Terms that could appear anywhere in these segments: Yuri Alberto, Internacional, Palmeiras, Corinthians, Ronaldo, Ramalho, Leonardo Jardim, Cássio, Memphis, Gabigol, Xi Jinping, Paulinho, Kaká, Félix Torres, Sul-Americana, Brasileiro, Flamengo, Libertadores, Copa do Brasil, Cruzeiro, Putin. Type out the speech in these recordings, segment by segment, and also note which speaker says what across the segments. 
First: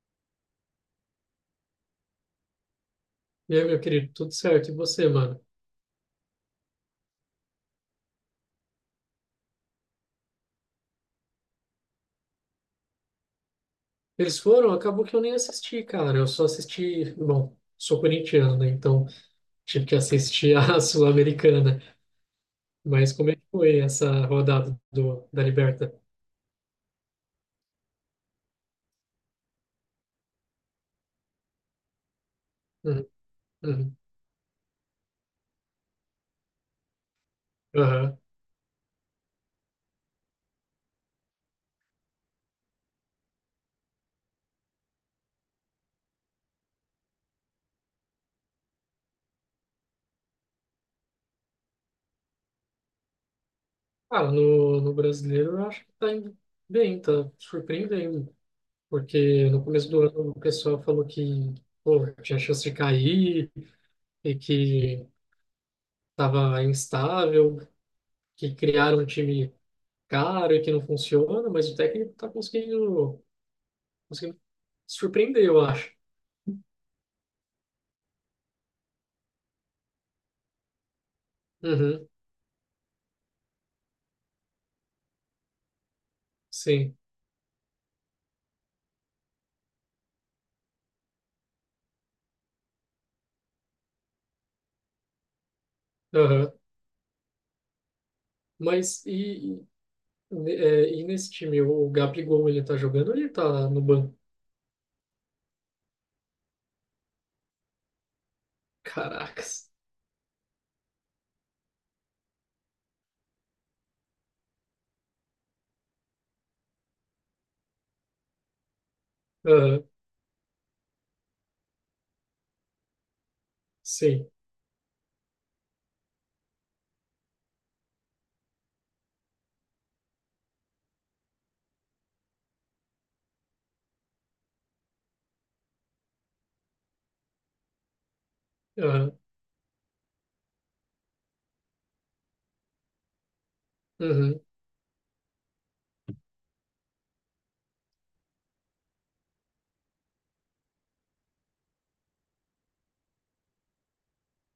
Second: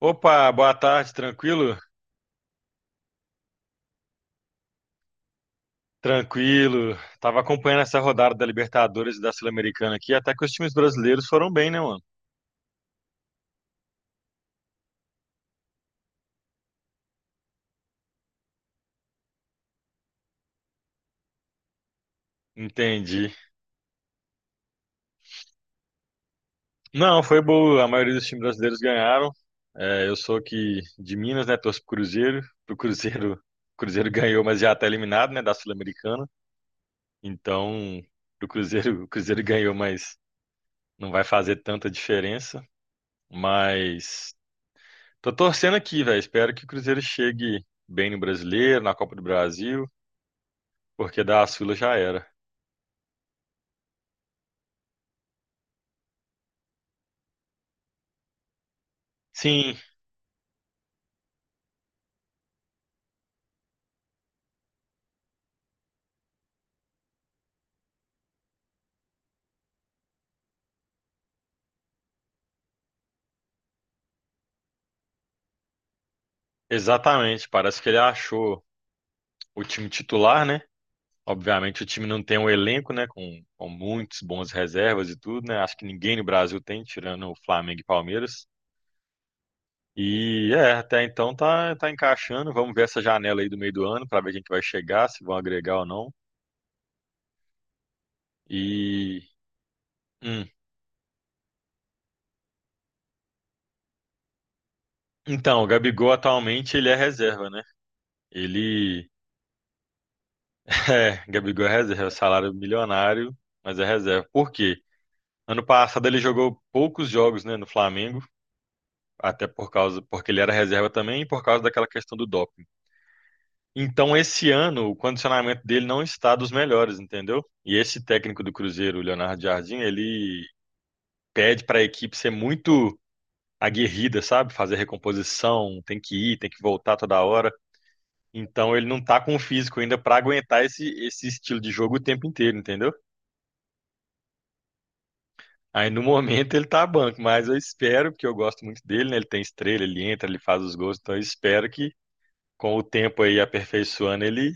Speaker 1: Opa, boa tarde, tranquilo?
Speaker 2: E aí, meu querido, tudo certo? E você, mano?
Speaker 1: Tranquilo. Tava acompanhando essa rodada da Libertadores e da Sul-Americana aqui, até que os times brasileiros foram bem, né, mano?
Speaker 2: Eles foram, acabou que eu nem assisti, cara. Eu só assisti, bom, sou corintiano, né? Então tive que assistir a Sul-Americana. Mas como
Speaker 1: Entendi.
Speaker 2: é que foi essa rodada da Liberta?
Speaker 1: Não, foi boa. A maioria dos times brasileiros ganharam. É, eu sou aqui de Minas, né? Torço pro Cruzeiro. Pro
Speaker 2: Uhum,
Speaker 1: Cruzeiro, o
Speaker 2: uhum,
Speaker 1: Cruzeiro ganhou, mas já tá eliminado, né, da Sul-Americana. Então,
Speaker 2: aham.
Speaker 1: pro Cruzeiro, o Cruzeiro ganhou, mas não vai fazer tanta diferença. Mas tô torcendo aqui, velho. Espero que o Cruzeiro chegue bem no Brasileiro, na Copa do Brasil, porque das filas já era.
Speaker 2: Ah, no brasileiro eu acho que tá indo bem, tá surpreendendo. Porque no
Speaker 1: Sim,
Speaker 2: começo do ano o pessoal falou que, pô, tinha chance de cair e que tava instável, que criaram um time cara que não funciona, mas o técnico tá conseguindo surpreender, eu acho.
Speaker 1: exatamente. Parece que ele achou o time titular, né? Obviamente o time
Speaker 2: Uhum,
Speaker 1: não tem um elenco, né? Com muitos bons reservas e tudo, né? Acho que ninguém no Brasil tem,
Speaker 2: sim.
Speaker 1: tirando o Flamengo e Palmeiras. E é, até então tá, tá encaixando. Vamos ver essa janela aí do meio do ano para ver quem que vai chegar, se vão agregar ou não.
Speaker 2: Aham. Mas
Speaker 1: E
Speaker 2: e, e,
Speaker 1: hum,
Speaker 2: é, e nesse time, o Gabigol, ele tá jogando ou ele tá no banco?
Speaker 1: então, o Gabigol atualmente ele é reserva, né? Ele
Speaker 2: Caracas.
Speaker 1: é, Gabigol é reserva, é salário milionário, mas é reserva. Por quê? Ano passado ele jogou poucos jogos, né, no Flamengo, até por
Speaker 2: Aham,
Speaker 1: causa, porque ele era reserva também e por causa daquela questão do doping. Então,
Speaker 2: sim.
Speaker 1: esse ano, o condicionamento dele não está dos melhores, entendeu? E esse técnico do Cruzeiro, o Leonardo Jardim, ele pede para a equipe ser muito aguerrida, sabe? Fazer recomposição, tem que ir, tem que voltar toda hora. Então, ele não
Speaker 2: Aham,
Speaker 1: tá com o físico ainda para aguentar esse estilo de jogo o tempo inteiro, entendeu?
Speaker 2: uhum,
Speaker 1: Aí no momento ele tá banco, mas eu espero, porque eu gosto muito dele, né? Ele tem estrela, ele entra, ele faz os gols, então eu espero que com o tempo aí aperfeiçoando ele,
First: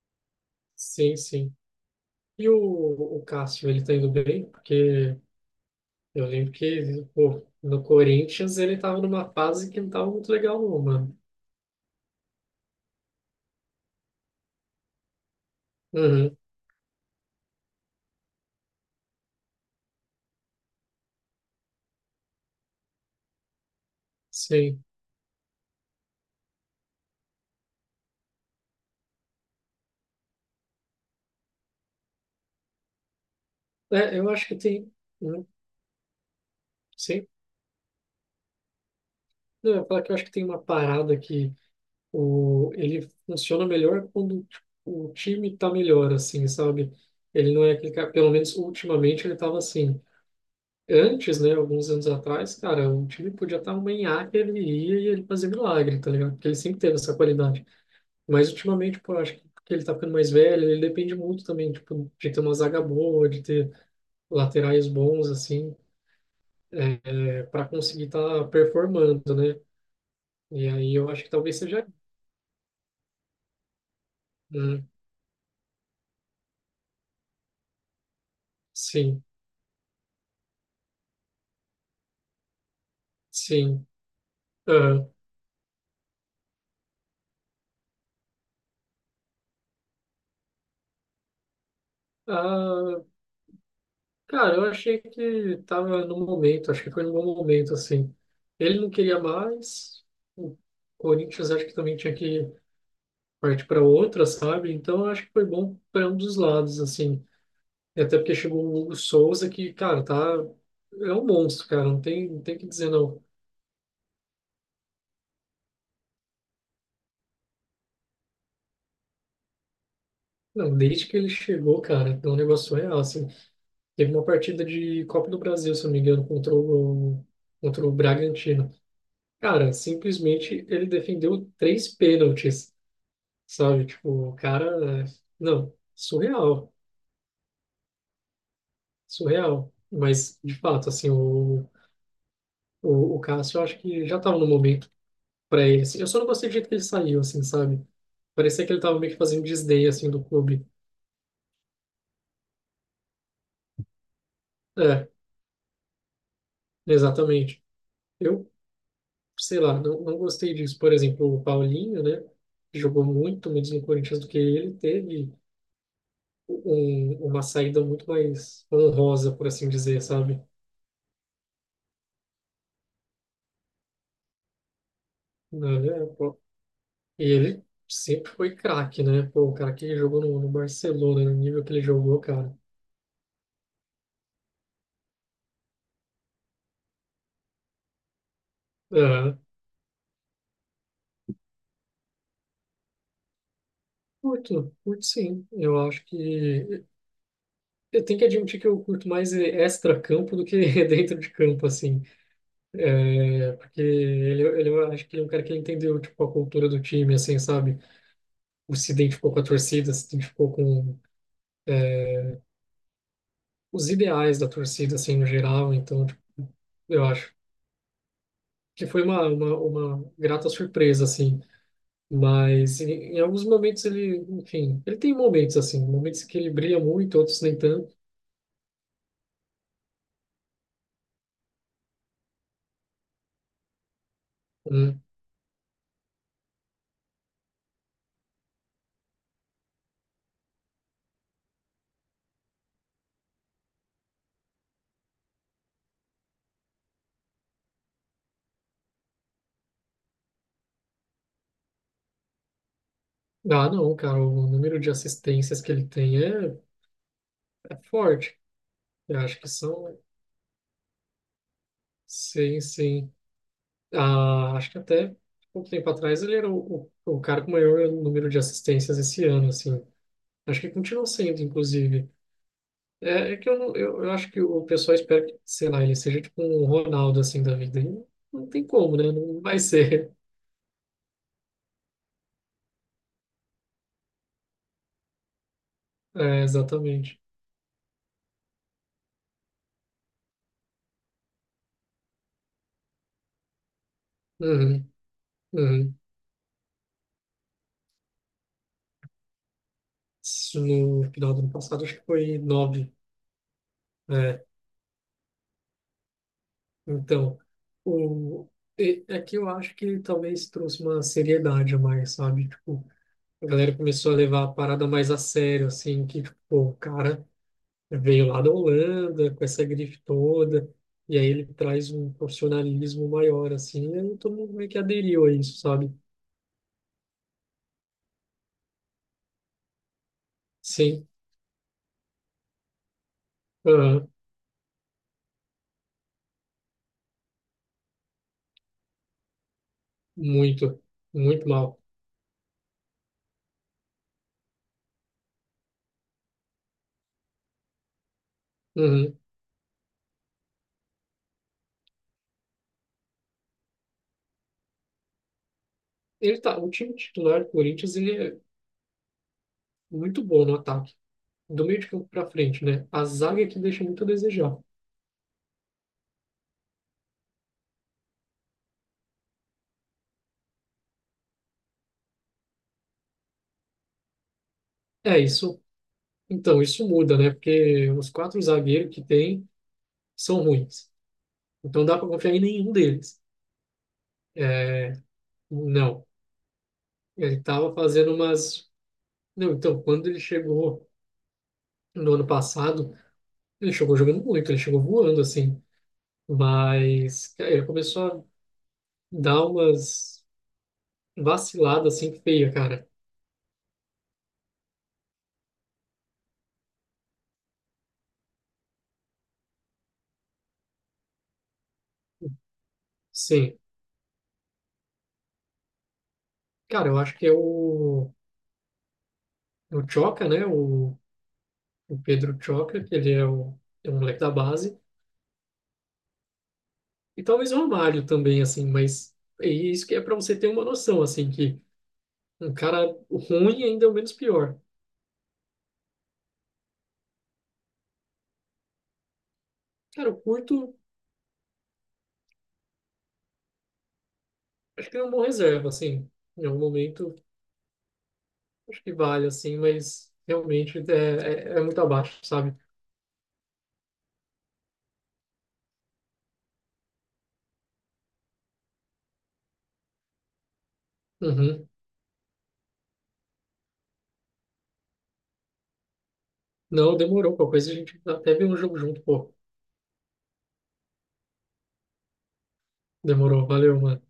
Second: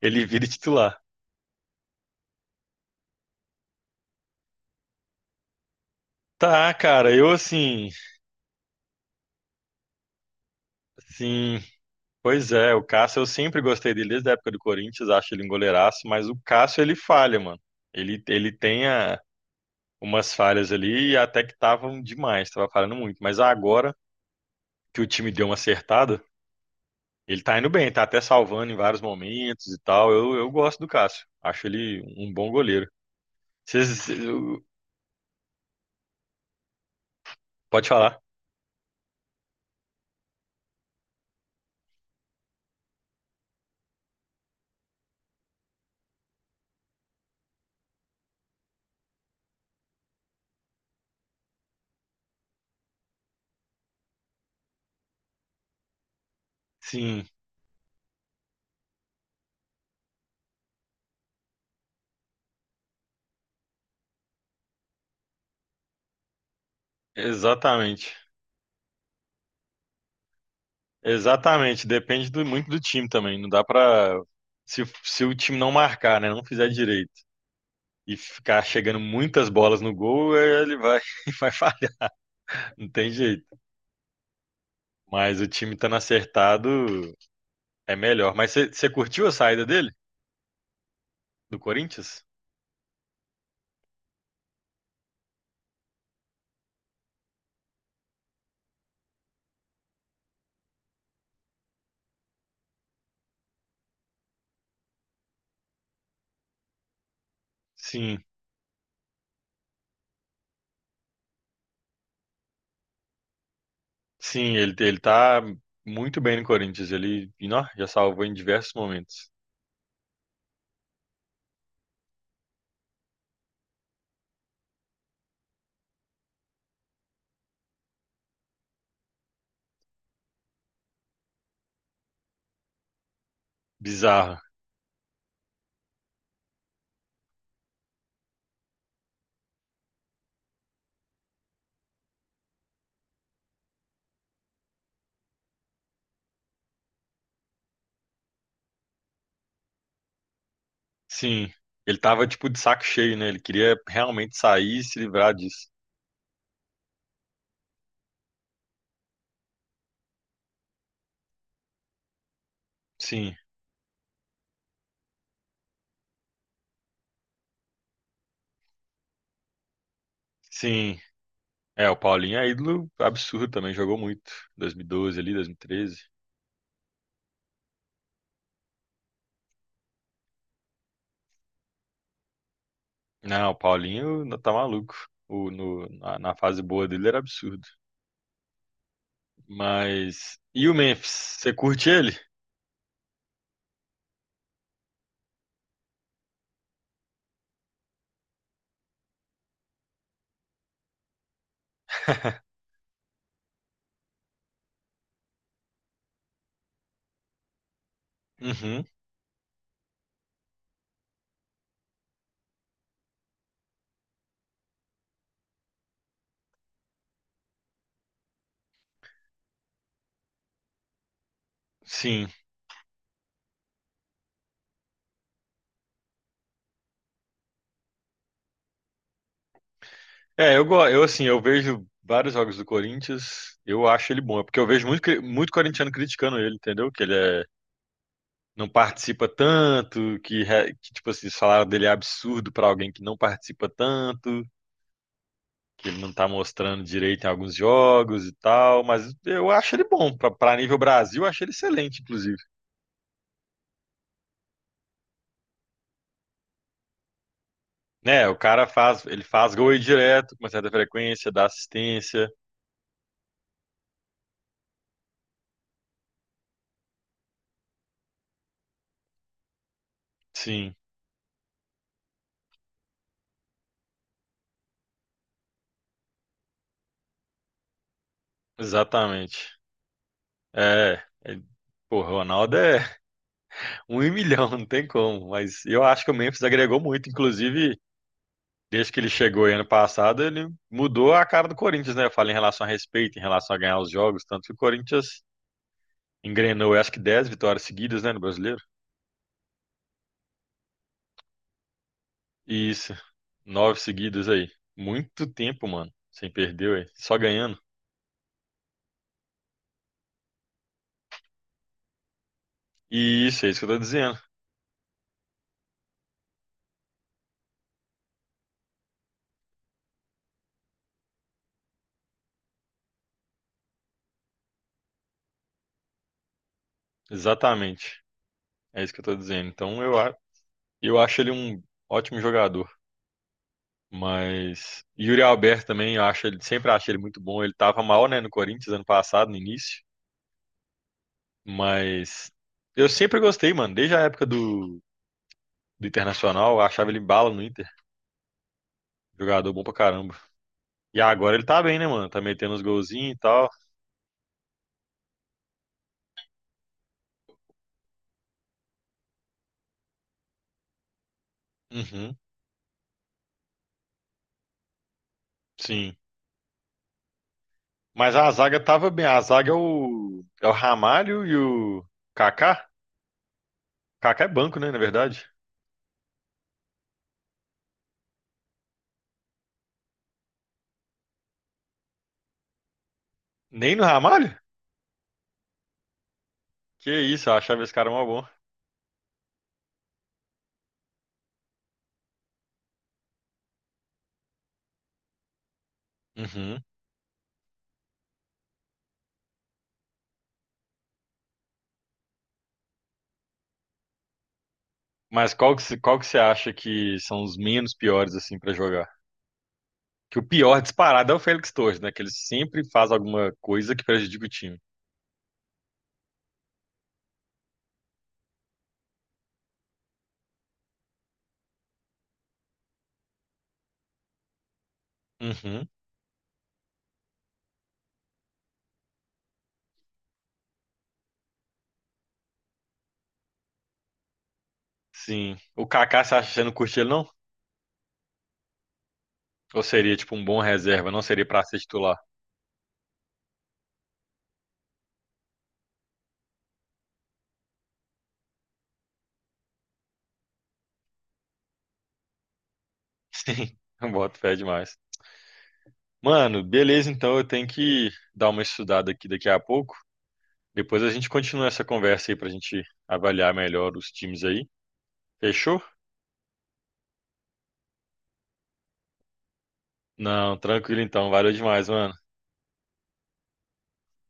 Speaker 1: ele vire titular.
Speaker 2: sim, sim. E o Cássio, ele tá indo bem? Porque eu lembro
Speaker 1: Tá,
Speaker 2: que,
Speaker 1: cara, eu
Speaker 2: pô, no
Speaker 1: assim,
Speaker 2: Corinthians ele tava numa fase que não tava muito legal, não, mano.
Speaker 1: sim, pois é, o Cássio eu sempre gostei dele desde a época do Corinthians, acho ele um goleiraço, mas o
Speaker 2: Uhum,
Speaker 1: Cássio ele falha, mano. Ele tem umas falhas ali e até que estavam demais, tava falhando muito, mas agora
Speaker 2: sim.
Speaker 1: que o time deu uma acertada, ele tá indo bem, tá até salvando em vários momentos e tal. Eu gosto do Cássio. Acho ele um bom goleiro. Vocês,
Speaker 2: É,
Speaker 1: vocês-
Speaker 2: eu acho que
Speaker 1: eu-
Speaker 2: tem... Uhum, sim.
Speaker 1: pode falar?
Speaker 2: Não, eu ia falar que eu acho que tem uma parada que ele funciona melhor quando tipo, o time tá melhor, assim, sabe? Ele não é aquele cara, pelo menos ultimamente ele tava assim. Antes, né, alguns anos atrás, cara, o time podia estar uma nhaca, ele ia e ele fazia milagre, tá ligado? Porque ele sempre teve essa
Speaker 1: Sim,
Speaker 2: qualidade. Mas ultimamente, pô, eu acho que porque ele tá ficando mais velho, ele depende muito também, tipo, de ter uma zaga boa, de ter laterais bons, assim, é, para conseguir
Speaker 1: exatamente.
Speaker 2: estar tá performando, né? E aí eu acho que talvez
Speaker 1: Exatamente.
Speaker 2: seja.
Speaker 1: Muito do time também. Não dá pra. Se,
Speaker 2: Uhum.
Speaker 1: se o time não marcar, né? Não fizer direito e ficar chegando
Speaker 2: Sim,
Speaker 1: muitas bolas no gol, ele vai, vai falhar. Não tem jeito.
Speaker 2: sim. Aham.
Speaker 1: Mas o time estando acertado é melhor. Mas você curtiu a saída dele? Do Corinthians?
Speaker 2: Ah, cara, eu achei que tava no momento, acho que foi no bom momento, assim. Ele não queria mais, o Corinthians acho que também tinha que partir para outra, sabe? Então eu acho que foi bom para um dos lados, assim. E até
Speaker 1: Sim.
Speaker 2: porque chegou o Hugo Souza, que, cara, tá. É um monstro, cara, não tem, não tem o que dizer, não.
Speaker 1: Sim, ele tá muito bem no Corinthians. Ele, e, nó, já salvou em diversos momentos.
Speaker 2: Não, desde que ele chegou, cara, é um negócio real, assim. Teve uma partida de Copa do Brasil, se eu não me engano, contra o Bragantino. Cara, simplesmente ele defendeu três pênaltis, sabe? Tipo, o
Speaker 1: Bizarro.
Speaker 2: cara, é. Não, surreal, surreal. Mas, de fato, assim, o Cássio, eu acho que já tava no momento pra ele, assim. Eu só não gostei do jeito que ele saiu, assim, sabe? Parecia que ele tava meio que fazendo desdém, assim, do clube.
Speaker 1: Sim. Ele tava tipo de saco cheio, né? Ele queria realmente sair e se
Speaker 2: É,
Speaker 1: livrar disso.
Speaker 2: exatamente. Eu, sei lá, não, não gostei disso. Por exemplo, o Paulinho, né? Jogou
Speaker 1: Sim,
Speaker 2: muito menos no Corinthians do que ele, teve uma saída muito mais honrosa, por assim dizer, sabe?
Speaker 1: sim. É, o Paulinho é ídolo absurdo também, jogou muito. 2012 ali, 2013.
Speaker 2: Né? Pô, e ele sempre foi craque, né? Pô, o cara que jogou no Barcelona, no nível que ele jogou, cara.
Speaker 1: Não, o Paulinho não tá maluco. O, no, na, na fase boa dele era absurdo.
Speaker 2: É,
Speaker 1: Mas e o Memphis? Você curte ele?
Speaker 2: curto, curto sim. Eu acho que. Eu tenho que admitir que eu curto mais extra-campo do que dentro de campo, assim. É, porque eu acho que ele é um cara que entendeu, tipo, a cultura do time, assim, sabe? O
Speaker 1: Uhum.
Speaker 2: se identificou com a torcida, se identificou com é, os ideais da torcida, assim, no geral. Então, tipo, eu acho que foi uma grata surpresa, assim.
Speaker 1: Sim.
Speaker 2: Mas em alguns momentos ele, enfim, ele tem momentos assim, momentos que ele brilha muito, outros nem tanto,
Speaker 1: Eu assim, eu vejo vários jogos do Corinthians, eu acho ele bom, é porque eu vejo
Speaker 2: né?
Speaker 1: muito, muito corintiano criticando ele, entendeu? Que ele é, não participa tanto, que, que tipo assim, o salário dele é absurdo pra alguém que não participa tanto, que ele não tá mostrando direito em alguns jogos e tal, mas eu acho ele bom, pra nível Brasil, eu acho ele excelente, inclusive.
Speaker 2: Ah, não, cara, o número de assistências que ele tem é
Speaker 1: Né, o
Speaker 2: forte.
Speaker 1: cara faz,
Speaker 2: Eu
Speaker 1: ele
Speaker 2: acho que
Speaker 1: faz gol aí
Speaker 2: são,
Speaker 1: direto, com uma certa frequência, dá assistência,
Speaker 2: sim, sim. Ah, acho que até pouco tempo atrás ele era o cara com o maior número de assistências esse ano, assim. Acho que
Speaker 1: sim,
Speaker 2: continua sendo, inclusive. É, é que eu, não- eu acho que o pessoal espera que, sei lá, ele seja tipo um Ronaldo, assim, da vida. E não tem como, né? Não
Speaker 1: exatamente.
Speaker 2: vai ser.
Speaker 1: É, é, pô, Ronaldo é um em milhão, não tem como. Mas eu acho que o Memphis
Speaker 2: É,
Speaker 1: agregou muito.
Speaker 2: exatamente.
Speaker 1: Inclusive, desde que ele chegou aí ano passado, ele mudou a cara do Corinthians, né? Eu falo em relação a respeito, em relação a ganhar os jogos. Tanto que o
Speaker 2: Uhum,
Speaker 1: Corinthians
Speaker 2: uhum.
Speaker 1: engrenou, eu acho que 10 vitórias seguidas, né, no brasileiro.
Speaker 2: Isso no final do ano passado, acho que foi
Speaker 1: E
Speaker 2: nove.
Speaker 1: isso, 9 seguidas
Speaker 2: É,
Speaker 1: aí. Muito tempo, mano, sem perder, ué, só
Speaker 2: então,
Speaker 1: ganhando.
Speaker 2: o, e- é que eu acho que talvez trouxe uma seriedade a mais, sabe? Tipo,
Speaker 1: E isso,
Speaker 2: a
Speaker 1: é isso que eu
Speaker 2: galera
Speaker 1: tô
Speaker 2: começou
Speaker 1: dizendo.
Speaker 2: a levar a parada mais a sério, assim, que, tipo, pô, o cara veio lá da Holanda com essa grife toda, e aí ele traz um profissionalismo maior, assim, e aí todo mundo meio que aderiu a isso, sabe?
Speaker 1: Exatamente. É isso que eu tô dizendo. Eu
Speaker 2: Sim,
Speaker 1: acho ele um ótimo jogador.
Speaker 2: aham,
Speaker 1: Mas Yuri Alberto também, eu acho ele, sempre achei ele muito bom. Ele tava mal, né, no Corinthians ano passado, no início.
Speaker 2: muito, muito mal.
Speaker 1: Mas eu sempre gostei, mano, desde a época do Internacional, eu achava ele bala no Inter.
Speaker 2: Uhum.
Speaker 1: Jogador bom pra caramba. E agora ele tá bem, né, mano? Tá metendo uns golzinhos e tal.
Speaker 2: Ele tá, o time titular do Corinthians, ele é muito bom no ataque. Do meio de campo
Speaker 1: Uhum,
Speaker 2: para frente, né? A zaga é que deixa muito a desejar.
Speaker 1: sim. Mas a zaga tava bem. A zaga é o Ramalho e o Kaká. Kaká é banco, né, na
Speaker 2: É
Speaker 1: verdade.
Speaker 2: isso. Então, isso muda, né? Porque os quatro zagueiros que tem são ruins. Então, dá para confiar em nenhum deles.
Speaker 1: Nem no Ramalho?
Speaker 2: É, não.
Speaker 1: Que isso, eu
Speaker 2: Ele
Speaker 1: achava esse
Speaker 2: estava
Speaker 1: cara mó
Speaker 2: fazendo
Speaker 1: bom.
Speaker 2: umas. Não, então, quando ele chegou no ano passado, ele chegou jogando muito, ele chegou voando, assim.
Speaker 1: Uhum.
Speaker 2: Mas cara, ele começou a dar umas vaciladas, assim, feia, cara.
Speaker 1: Mas qual que você acha que são os menos piores, assim, pra jogar? Que o pior disparado é o Félix Torres, né? Que ele sempre faz alguma
Speaker 2: Sim.
Speaker 1: coisa que prejudica o time.
Speaker 2: Cara, eu acho que é o. O Choca, né? O Pedro Choca, que ele é, o, é um moleque da base,
Speaker 1: Uhum,
Speaker 2: e talvez o Romário também, assim, mas é isso que é para você ter uma noção, assim, que um cara ruim ainda é o menos pior.
Speaker 1: sim. O Kaká, você acha que você não curte ele, não? Ou seria,
Speaker 2: Cara,
Speaker 1: tipo,
Speaker 2: o
Speaker 1: um bom
Speaker 2: Curto,
Speaker 1: reserva? Não seria pra ser titular?
Speaker 2: acho que é um bom reserva, assim, em algum momento, acho que vale, assim, mas realmente é muito abaixo, sabe?
Speaker 1: Sim, eu boto fé demais. Mano, beleza, então eu tenho que dar uma estudada aqui daqui a pouco. Depois a gente continua essa
Speaker 2: Uhum.
Speaker 1: conversa aí pra gente avaliar melhor os times aí. Fechou?
Speaker 2: Não, demorou, qualquer coisa a gente até vê um jogo junto, pô.
Speaker 1: Não, tranquilo então. Valeu demais, mano.
Speaker 2: Demorou, valeu, mano.